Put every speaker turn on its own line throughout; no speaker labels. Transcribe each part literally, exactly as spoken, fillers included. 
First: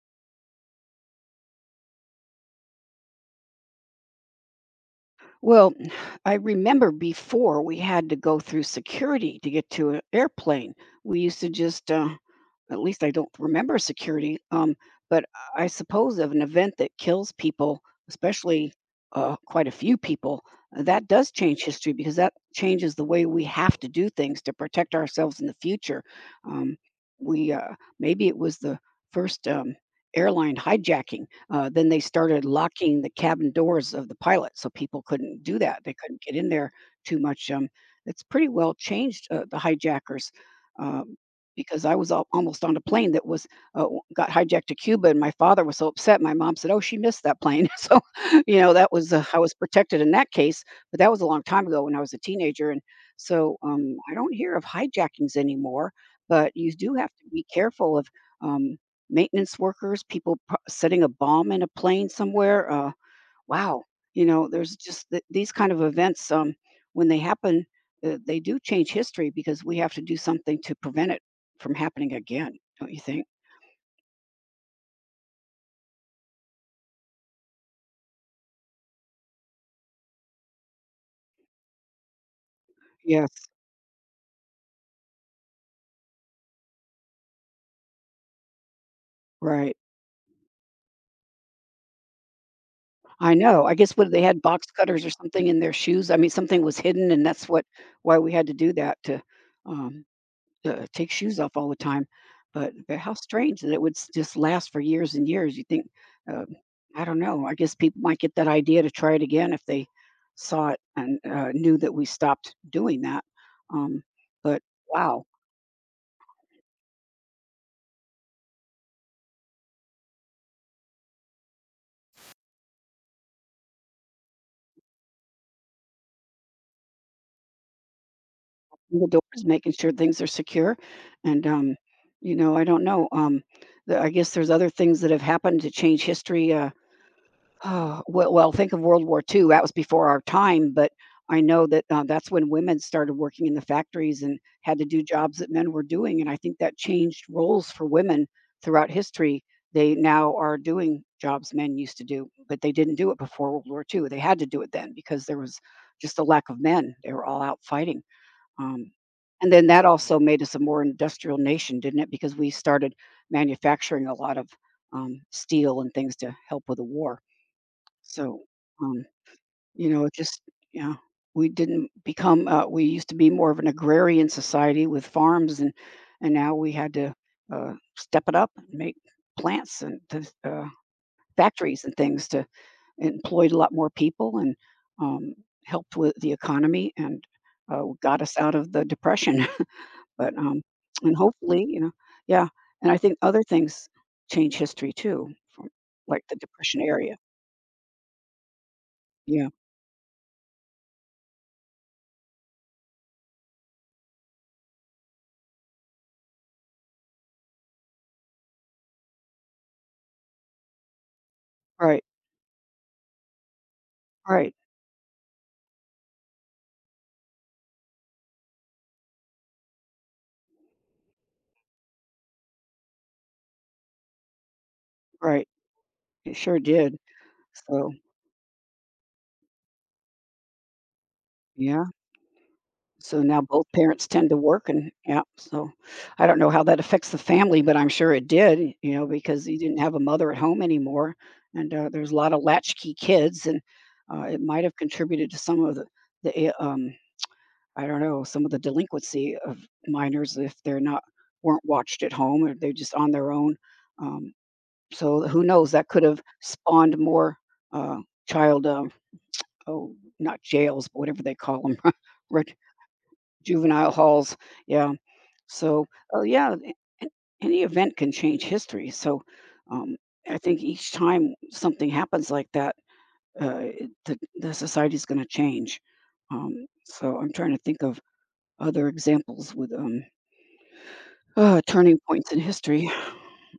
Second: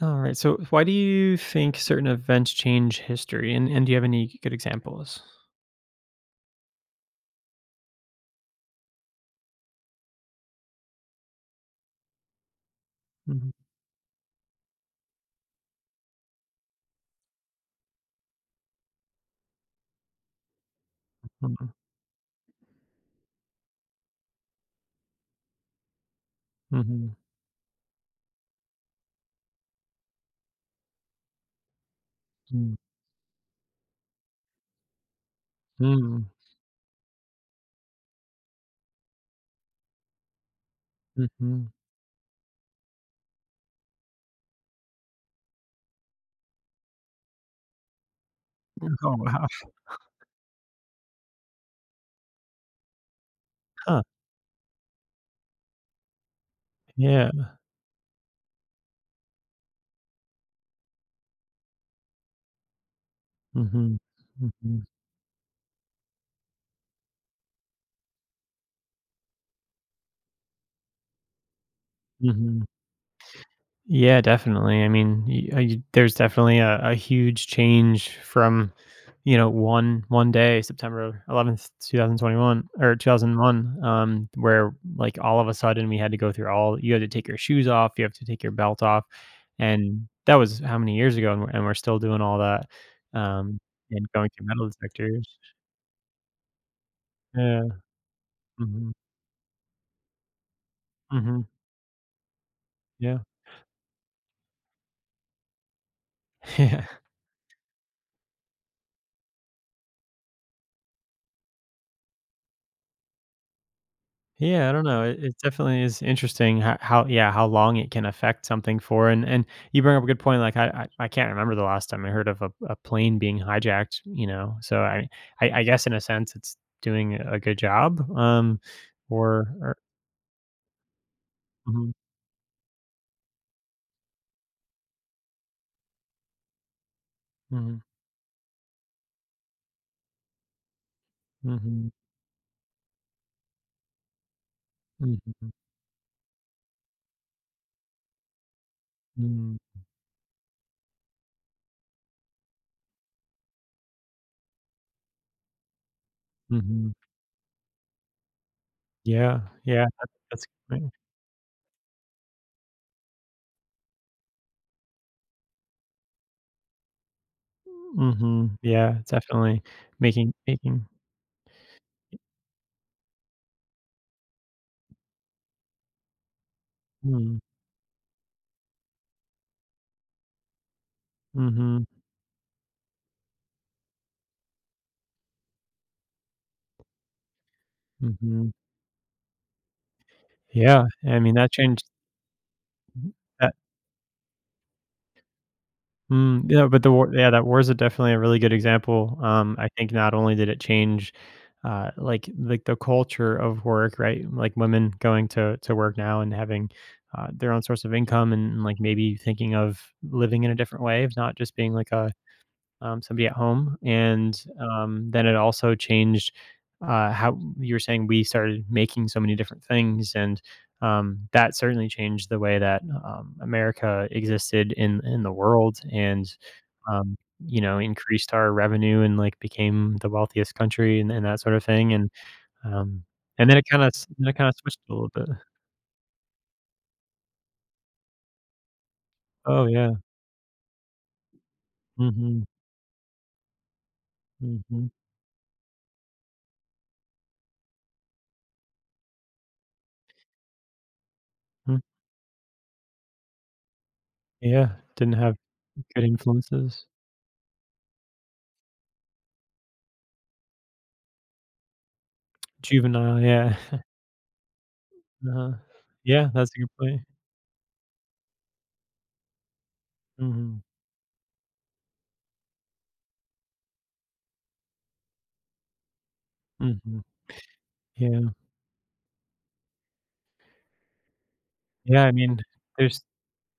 All right. So, why do you think certain events change history? And, and do you have any good examples?
Well, I remember before we had to go through security to get to an airplane. We used to just, uh, at least I don't
Mhm,
remember security, um, but I suppose of an event that kills people, especially uh, quite a few people, uh, that does change
mhm,
history because that changes the way we have to do things to protect ourselves in the future. Um,
mhm.
we uh, maybe it was the first um, airline hijacking. Uh, then they started locking the cabin doors of the pilot so people couldn't do that. They couldn't
Mm,
get in there too much. Um, it's pretty well changed, uh, the hijackers, um,
mm, mhm.
because I was al- almost on a plane that was uh, w- got hijacked to Cuba, and my father was so upset. My mom said, "Oh, she missed that plane." So, you know, that was
Oh,
uh, I
wow.
was protected in that case, but that was a long time ago when I was a teenager, and so um,
Huh,
I don't hear of hijackings anymore. But you do have to be
yeah.
careful of um, maintenance workers, people pro setting a bomb in a plane somewhere, uh, wow,
Hmm.
you know, there's
Hmm.
just th these kind of events, um, when they happen, uh, they do change history because we have to do something to prevent it from happening again,
Hmm.
don't you think?
Yeah, definitely. I mean, y- uh, y- there's definitely a, a huge change from, you know, one one day, September eleventh, two thousand twenty-one or
Yes,
two thousand one, um, where like all of a sudden we had to go through all. You had to take your shoes off. You have to take your belt off,
right.
and that was how many years ago, and we're, and we're still doing all that,
I
um,
know, I guess
and
what they
going
had
through
box
metal
cutters or
detectors.
something in their shoes, I mean, something was hidden, and that's
Yeah.
what why we had to do
Hmm.
that to, um uh, take shoes
Hmm.
off all the time. But but how
Yeah.
strange that it would s- just last for years and years. You think, uh,
Yeah.
I don't know. I guess people might get that idea to try it again if they saw it and uh, knew that we stopped doing that. Um, but
Yeah, I don't know. It,
wow,
it definitely is interesting how, how, yeah, how long it can affect something for. And and you bring up a good point. Like I, I, I can't remember the last time I heard of a, a plane being hijacked. You know, so I, I, I guess in a sense it's doing a good job. Um,
the doors
or,
making
or
sure things are secure, and um,
mhm,
you know, I don't know. Um, the, I guess there's other things that have happened to change history. Uh,
mhm,
Oh, well well, think of World War two, that was before our time, but I know that,
mhm,
uh, that's when women started working in the factories and had to do jobs that
mhm,
men were doing, and I think that changed roles for women throughout history.
mhm,
They now are doing jobs men used to do, but they didn't do it before World War two. They had to do it then because there was just a lack of
mhm.
men. They were all out fighting, um,
Yeah,
and then that
yeah, that,
also made
that's
us a more
great.
industrial nation, didn't it? Because we started manufacturing a lot of, um, steel and things to help with the war. So,
Hmm, yeah,
um,
definitely
you know, it
making
just
making.
yeah, we didn't become uh, we used to be more of an agrarian society with farms and and now we had to
Mm.
uh, step it up and make plants and to, uh,
Mm-hmm.
factories and things to it employed a lot more people and um, helped with the economy and uh, got us
Hmm.
out of the depression. but um,
Yeah,
and
I mean that
hopefully, you
changed.
know, yeah, and I think other things change history too, from like the
Mm, yeah,
depression
but the war,
area.
yeah, that war is a definitely a really good example.
Yeah,
Um, I think not only did it change, uh, like like the culture of work, right? Like women going to to work now and having uh, their own source of income and like maybe thinking of living in a different way of not just being like
right,
a um, somebody at home, and,
right,
um, then it also changed, uh, how you were saying we started making so many different things, and, um, that certainly changed the way that, um, America existed in in the
right.
world
It
and,
sure did.
um, you know,
So
increased our revenue and, like, became the wealthiest country and and that sort of
yeah,
thing, and, um,
so now
and then it
both
kinda
parents
then
tend to
it kinda
work
switched
and
a little
yeah,
bit.
so I don't know how that affects the family, but I'm sure it did, you know, because you
Oh,
didn't have
yeah.
a mother at home anymore, and, uh, there's a lot of
Mhm.
latchkey kids, and, uh, it might have
Mhm.
contributed to some of the the, uh, um, I don't know, some of the delinquency of minors if they're not weren't
Mm.
watched at home or they're just on their own, um,
Yeah, didn't
so
have
who knows? That could
good
have
influences.
spawned more, uh, child, um oh, not jails, but whatever they call them,
Juvenile, yeah.
Juvenile halls. Yeah.
Uh-huh.
So, oh,
Yeah, that's
yeah,
a good
a-
point.
a- any event can change history. So, um, I think
Mhm.
each time something happens like that, uh, it- the, the society is going to change. Um,
Mhm.
so, I'm trying to think of
Yeah.
other examples with um, uh, turning
Yeah, I
points in
mean,
history.
there's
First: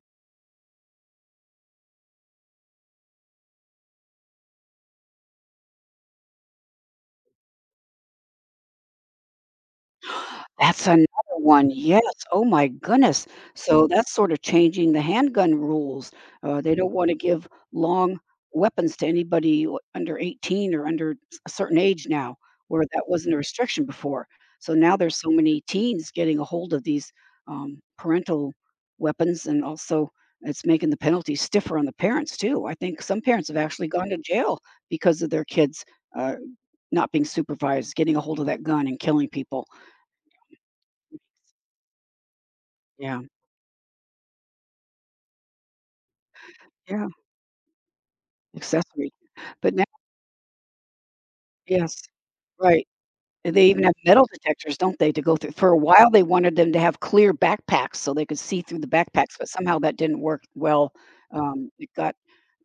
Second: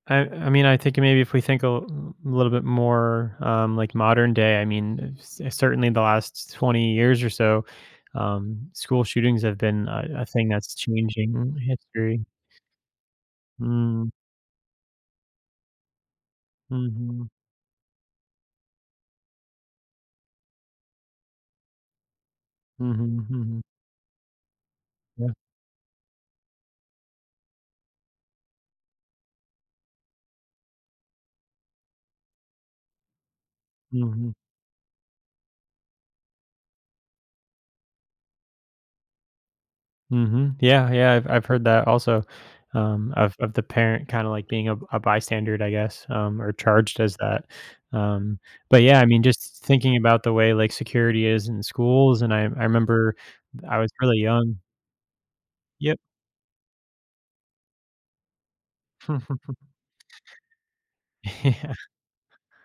I I mean, I think maybe if we think a l little bit more, um, like, modern day, I mean, c certainly the last twenty years or so, um, school shootings have been a a thing that's
That's another
changing
one, yes,
history.
oh my goodness. So
Mm.
that's sort of changing the handgun rules. Uh, they don't wanna
Mhm.
give long weapons to anybody o under eighteen or under s a certain age now, where that
Mhm,
wasn't a
mhm.
restriction before. So now there's so
Yeah.
many teens getting a hold of these, um, parental weapons, and also it's making the penalties stiffer on the parents too. I think some parents have actually gone to
Mhm.
jail because of their kids, uh, not being supervised, getting a hold of that gun and killing people.
Mhm. Yeah, yeah, I've I've heard that also, um,
Yeah.
of of the parent kinda, like, being a a bystander, I guess, um, or charged
Yeah,
as that. Um, but, yeah, I
accessory,
mean, just
but now
thinking about the way, like, security is in
yes,
schools, and I I
right,
remember
and they
I
even
was
have
really
metal
young.
detectors, don't they, to go through for a
Yep.
while, they wanted them to have clear backpacks so they could see through the backpacks, but somehow that didn't work well, um,
Yeah.
it got,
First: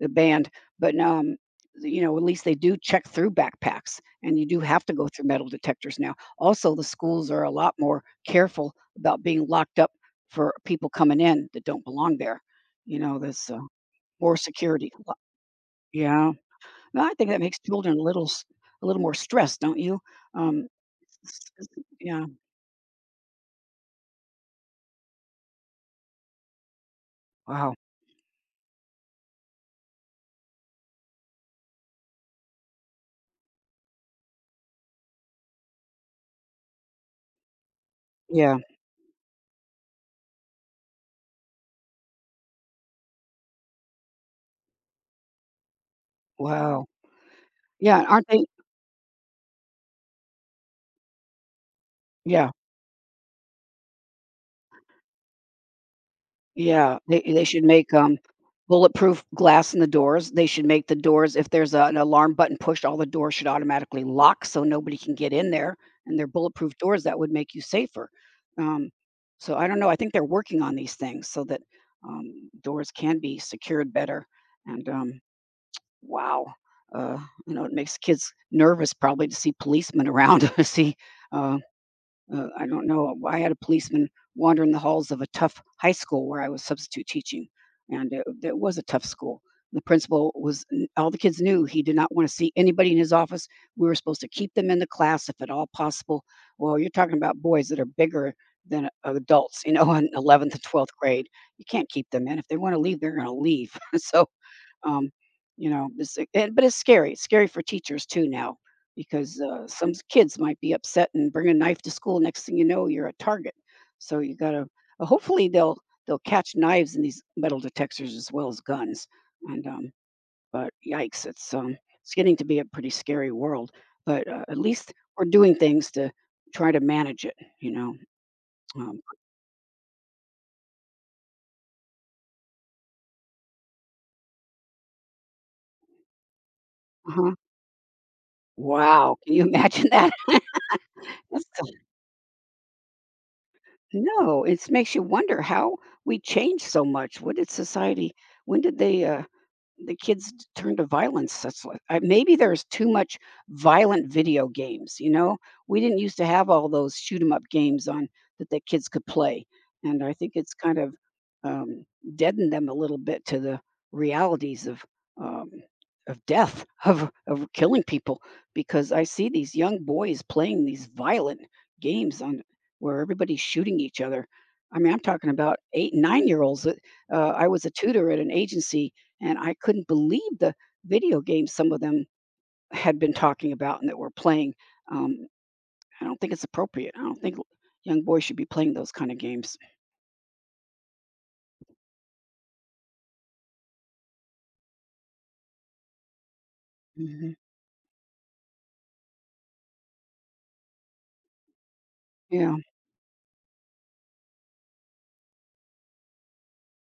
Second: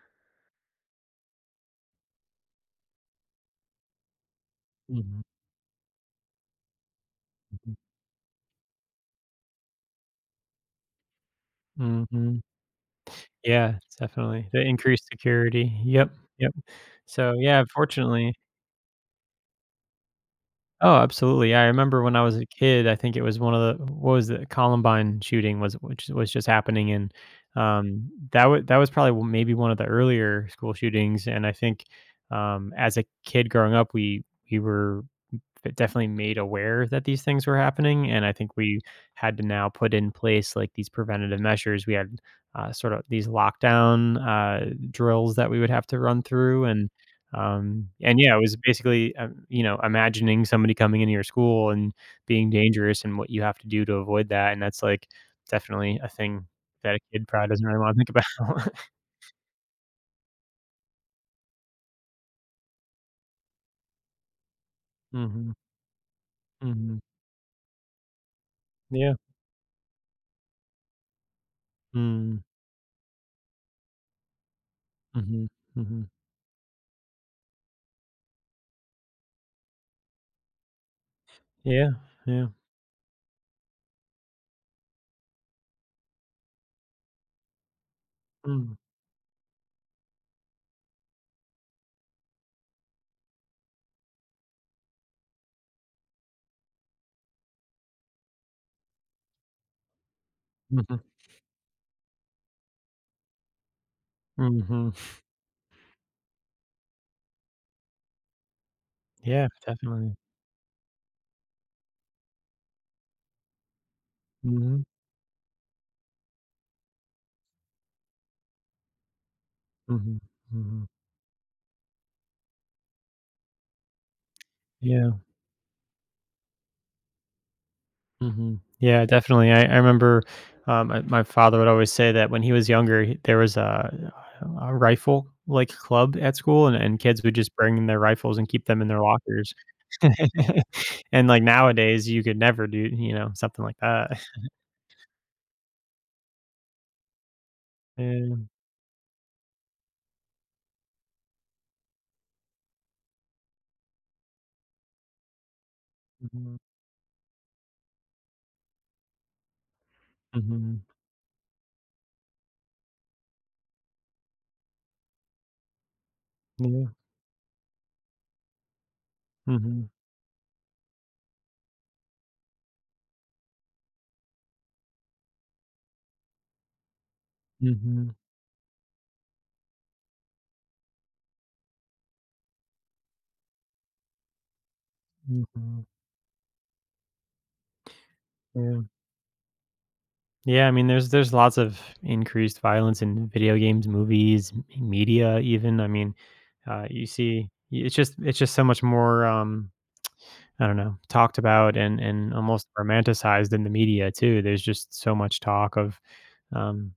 uh, banned, but, um, you know, at least they do check through backpacks, and you do have to go
Mhm,
through metal detectors now. Also, the schools are a lot
mhm.
more careful about being locked up for people coming in that don't belong
Mhm.
there, you know, there's, uh,
Yeah,
more
definitely. The
security,
increased security. Yep,
yeah.
yep.
Well, I think
So,
that makes
yeah,
children a little
fortunately.
s a little more stressed, don't you? Um,
Oh, absolutely.
s-
Yeah, I
s-
remember when I
yeah.
was a kid, I think it was one of the what was the Columbine shooting was which was just happening, and
Wow.
um that was that was probably w- maybe one of the earlier school shootings. And I think um as a kid growing up, we we were it definitely made aware that these things were happening. And I think
Yeah.
we had to now put in place like these preventative measures. We had uh, sort of these lockdown uh, drills that we would have to run through.
Wow.
And um,
Yeah,
and
aren't
yeah, it
they
was basically um, you know imagining somebody coming into your school and
yeah,
being dangerous and what you have to do to avoid that. And that's like definitely a thing that
yeah.
a
They
kid
they
probably
should
doesn't really
make,
want to think
um,
about.
bulletproof glass in the doors. They should make the doors if there's a an alarm button pushed, all the doors should automatically lock so nobody can get in
Hmm.
there, and they're bulletproof
Hmm.
doors that would make you safer. Um,
Yeah.
so I don't know, I think they're working on these things so that,
Mm-hmm.
um, doors can be secured better and, um
Mm-hmm. Mm-hmm.
wow. Uh, you know, it makes kids nervous probably to see policemen around, to see, uh,
Yeah.
uh,
Yeah.
I don't know. I had a policeman wander in the halls of a tough high school where I was substitute teaching, and it, it
Mm-hmm.
was a tough school. The principal was, all the kids knew he did not want to see anybody in his office. We were supposed to keep them in the class if at all possible. Well, you're talking about boys that are bigger than adults, you know, in eleventh and twelfth
Mm-hmm.
grade. You can't keep them in. If they want to leave, they're going to leave. So,
Mm-hmm.
um, you know, it's, eh, and, but it's scary. It's scary for teachers too now because
Yeah,
uh, some s-
definitely.
kids might be upset and bring a knife to school. Next thing you know, you're a target. So you gotta.
Mhm,
uh, Hopefully they'll they'll catch knives in these metal detectors as well as guns. And um,
mhm,
but
mhm.
yikes, it's um, it's getting to be a pretty scary world. But uh, at least
Yeah,
we're doing things to try to manage it. You know.
mhm.
Um,
Yeah, definitely. I I remember, um, my my father would always say that when he was younger, he there was a a rifle, like, club at school, and and
uh
kids
huh.
would just bring in their rifles and keep them in their
Wow. Can you
lockers.
imagine that?
And, like,
That's
nowadays, you could never do, you know, something like that.
No, it makes you wonder how we changed so much. What did society
Yeah,
When did they, uh the kids turn to violence. That's what, I, maybe there's too much violent video games. You know, we didn't used to have
mhm,
all those shoot 'em up games on that the kids could play, and I think it's kind
mhm.
of um, deadened them a little bit to the realities of um, of death,
Yeah,
of of killing people. Because I see these young
mhm,
boys playing these violent games on where everybody's shooting each other. I mean, I'm talking about eight, nine year olds. Uh, I was a tutor
mhm,
at an agency and I couldn't believe the video games some of them had been talking about and that were playing. Um,
mhm,
I don't think it's appropriate. I don't think young boys should be playing
yeah.
those kind of games.
Yeah, I mean, there's there's lots of increased violence in video games, movies, m- media, even. I mean, uh, you
Mhm.
see, y- it's just it's just so much more. Um, I don't know, talked about and and
Yeah.
almost romanticized in the media too. There's just so much talk of um,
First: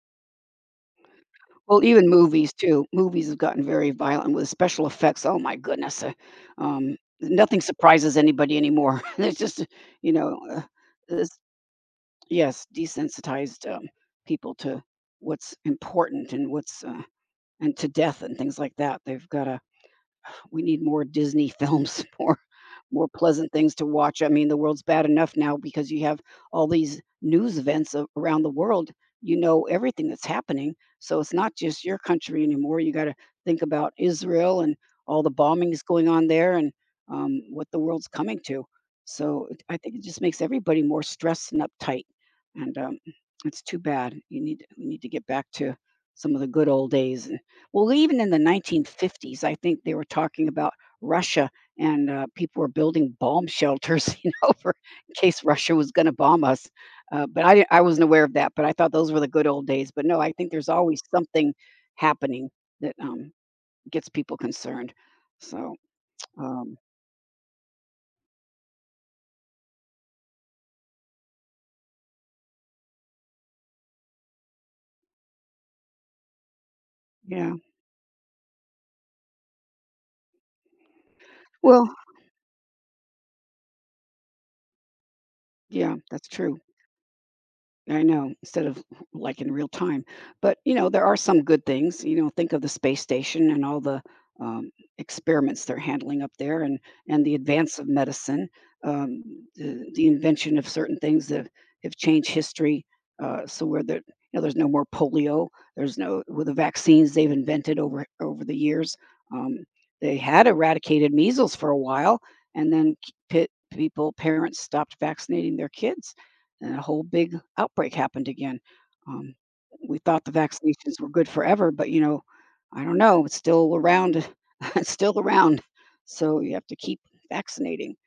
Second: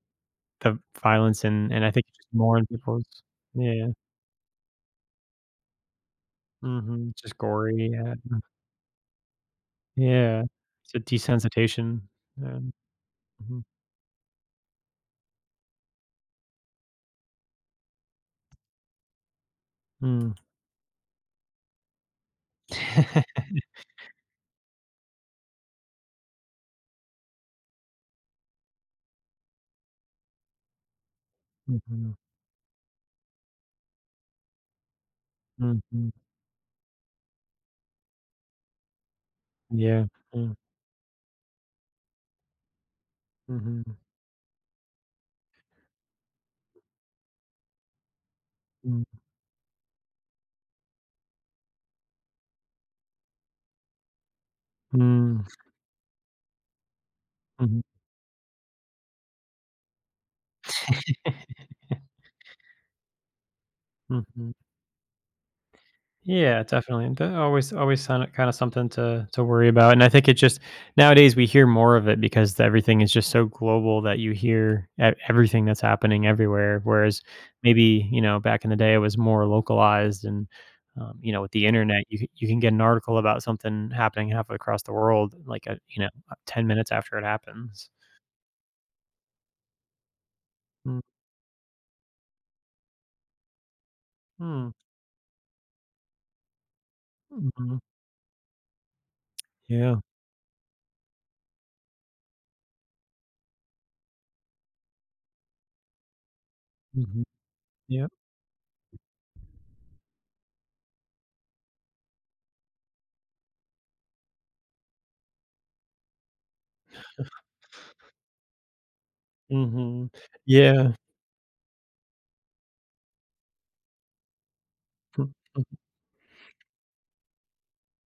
the violence and
Well,
and I think
even
it's just
movies
more in
too.
people's.
Movies have gotten
Yeah.
very violent with special effects. Oh my goodness. uh, um,
Hmm, just
Nothing
gory, yeah,
surprises anybody anymore. It's just, you know,
yeah.
uh,
It's a
this,
desensitization. Yeah.
yes,
Hmm.
desensitized um, people to what's important and what's uh, and to death and things like that. They've got to
Mm.
We need more Disney films, more more pleasant things to watch. I mean, the world's bad enough now because you have all these news events a- around the world. You know everything that's happening, so it's not just your
Mhm.
country anymore. You got to think about Israel and all the bombings going
Mhm.
on there, and um, what the world's coming to. So it- I think it
Yeah.
just makes
Mm-hmm.
everybody more stressed and uptight, and um, it's too bad. You need We need to get back to some of the good old days. Well, even in the
Mm-hmm.
nineteen fifties, I think they were talking about Russia and uh, people were building bomb shelters, you know, for in case
Mm,
Russia was going to bomb us. Uh, but I, didn't- I
mhm.
wasn't aware of that. But I thought those were the good old days. But no, I think there's always something
Mhm.
happening that um, gets people concerned. So
Yeah,
um,
definitely, and that always always sounded kinda something to to worry about, and I think it just nowadays, we hear more of it because everything is just so global that you hear e everything that's happening everywhere, whereas
yeah,
maybe, you know, back in the day, it was more localized and, um, you know, with the
well,
internet, you c you can get an article about something happening halfway across the world, like, a
yeah,
you know,
that's
uh,
true.
ten minutes after it happens.
I know, instead of like in real time. But, you know,
Mm,
there are some good things. You know, think of the space station and all the um,
mm,
experiments they're handling up there, and, and the advance
mhm,
of medicine, um, the,
yeah,
the invention of certain things that have changed history. Uh, so where the, you know, there's no more polio. There's no with the vaccines
mhm,
they've invented over
yep,
over the years. Um, they had eradicated measles for a while, and then k- people parents stopped vaccinating their kids, and a whole big outbreak happened again. Um, we
mhm,
thought the
yeah.
vaccinations were good forever, but, you know, I don't know, it's still around. It's still around, so you have to keep vaccinating.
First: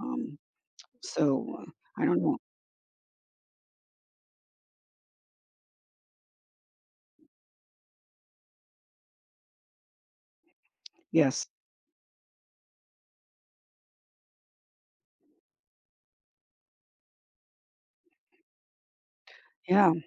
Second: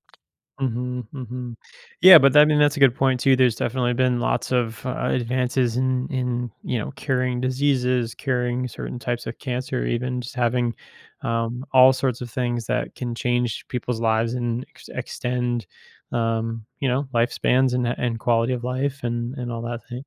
Um,
Mhm, mhm.
so, uh, I
Yeah,
don't
but
know.
I mean, that's a good point too. There's definitely been lots of, uh, advances in in, you know, curing diseases, curing certain types of cancer, even just having,
Yes.
um, all sorts of things that can change people's lives and ex extend, um, you know, lifespans and and quality of life and and all that
Yeah.
thing,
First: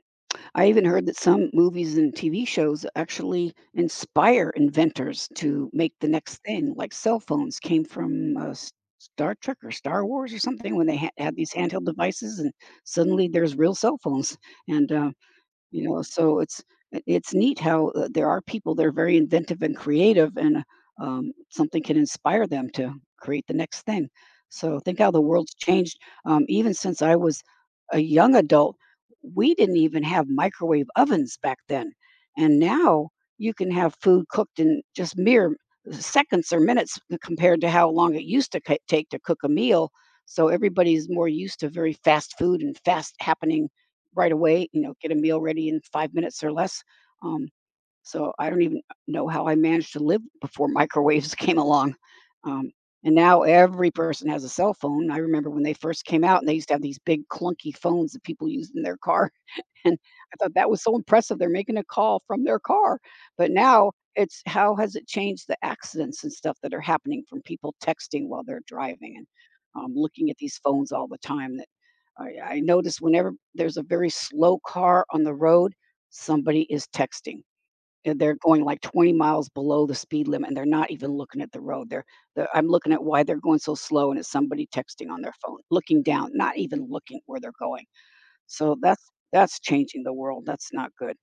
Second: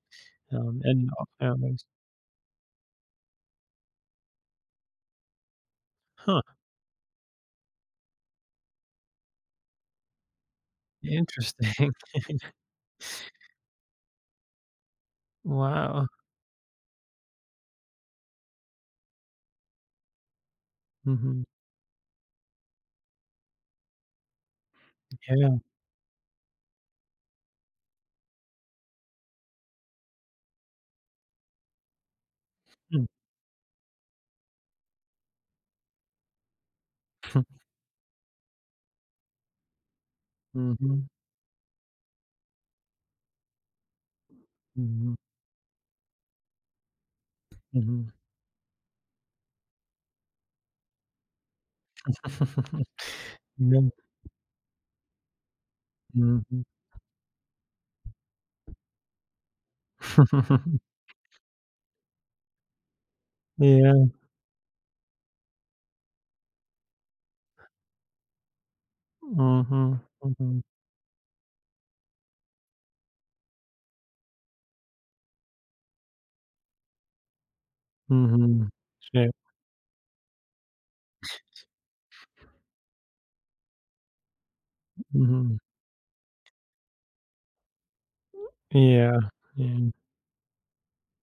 I
um,
even heard
and
that some
all.
movies and T V shows actually inspire inventors to make the
Huh,
next thing, like cell phones came from uh, S- Star Trek or Star Wars or something when they ha- had these
interesting.
handheld devices, and suddenly there's real cell phones. And uh, You know,
Wow.
so it's it it's neat how, uh, there are people that are very inventive and creative, and um,
Mhm.
something can inspire them to create the next thing. So think how the world's
Yeah.
changed, um, even since I was a young adult. We didn't even have microwave ovens back then, and now you can have food cooked in just mere seconds or minutes compared to how long it used to ca take to cook a meal, so
Mhm.
everybody's
Mhm.
more used to very fast food and fast happening right away, you know, get a
Mhm.
meal ready in five minutes or less. Um, so I don't even know how I managed to live before microwaves came along.
Mhm.
Um,
Yeah.
and now every person has a cell phone. I remember when they first came out, and they
Mhm.
used to have these big clunky phones that people used in their car. And I thought that was so impressive, they're making a call from their car, but now
Yeah.
it's how has it changed the accidents and stuff that are happening from people texting while they're driving, and um,
Mhm,
looking at these
mhm,
phones all the time. That I I notice whenever there's a very slow car on the road, somebody is texting. And they're going,
mhm.
like, twenty
Shit.
miles below the speed limit, and they're not even looking at the road. They're they're I'm looking at why they're going so slow, and it's somebody texting on their phone,
Mhm.
looking down, not even looking where they're going. So that's
Yeah,
that's
yeah.
changing the world, that's not good.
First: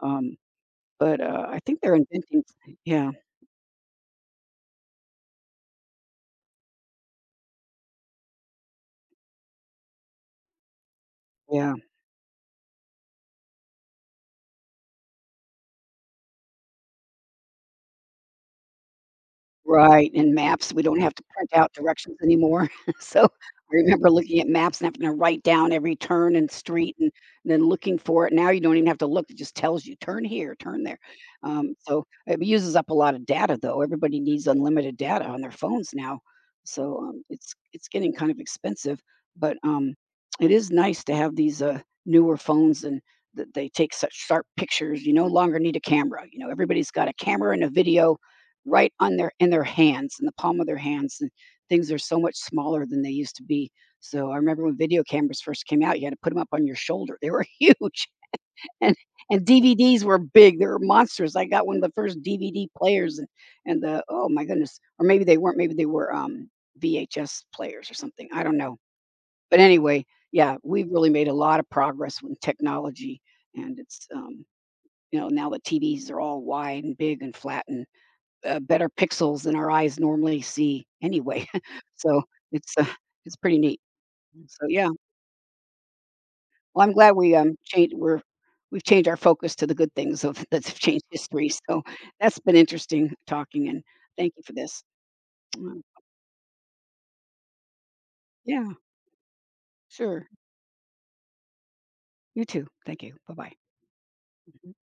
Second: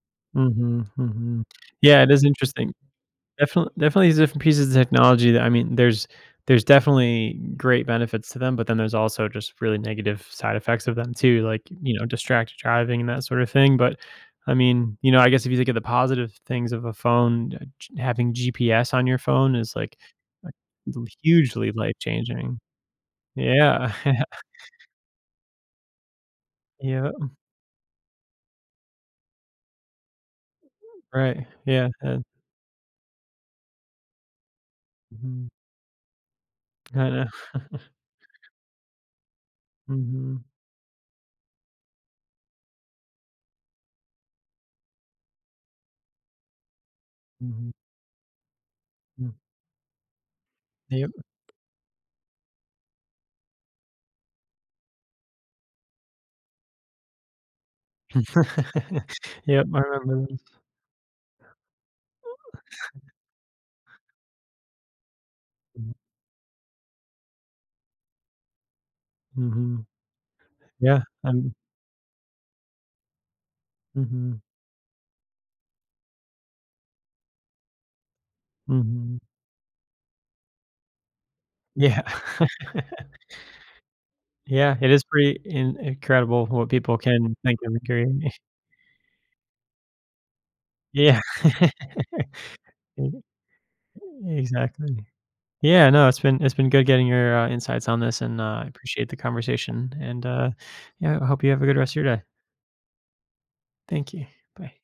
Um,
Mhm,
but,
mhm.
uh, I think they're
Yeah, it is
inventing,
interesting.
yeah,
Definitely definitely these different pieces of technology that I mean, there's there's definitely great benefits to them, but then there's also just really negative side effects of them too, like,
yeah.
you know, distracted driving and that sort of thing, but, I mean, you know, I guess if you think of the positive things of a phone, uh, ch having G P S on your phone is, like,
Right, and
like,
maps, we don't have to print
hugely
out directions
life-changing.
anymore. So I
Yeah.
remember looking at maps and having to write down every turn and street, and
Yeah.
then looking for it. Now you don't even have to look, it just tells you, "Turn here, turn there."
Right.
Um,
Yeah,
so
and
it uses up a lot of data, though. Everybody needs unlimited data on
mhm,
their phones now. So,
I
um,
know.
it's it's getting kind of expensive, but, um,
Mhm,
it is nice to have these, uh, newer phones, and that they take such sharp pictures. You no longer need a camera, you know, everybody's got a camera and a
mhm,
video right on their
mm.
in their hands, in the palm of their
Yep.
hands, and things are so much smaller than they used to be. So I remember when video cameras first came out, you had to put them up on your shoulder. They were huge, and and
Yep, I
D V Ds were
remember those.
big. They were monsters. I got one of the first D V D players, and, and the oh my goodness, or maybe they weren't. Maybe they
Mhm,
were um, V H S players or something. I don't know. But
mhm.
anyway, yeah, we've
Yeah,
really made a
um
lot of progress with technology, and it's
mhm,
um, you know, now the T Vs are all wide and big and flat, and uh, better
mhm.
pixels than our eyes normally see anyway.
Yeah.
So it's uh, it's pretty neat. So
Yeah,
yeah,
it is pretty in incredible what
well, I'm
people
glad we
can
um
think of and
changed. We're
create.
we've changed our focus to the good things of that's changed
Yeah.
history. So that's been interesting
E
talking, and thank you for this.
exactly.
Um,
Yeah, no, it's been it's been good getting your, uh, insights on this, and, uh, I
Yeah,
appreciate the conversation, and,
sure.
uh, yeah, I hope you have a good rest of your day.
You too. Thank you. Bye bye.
Thank you. Bye.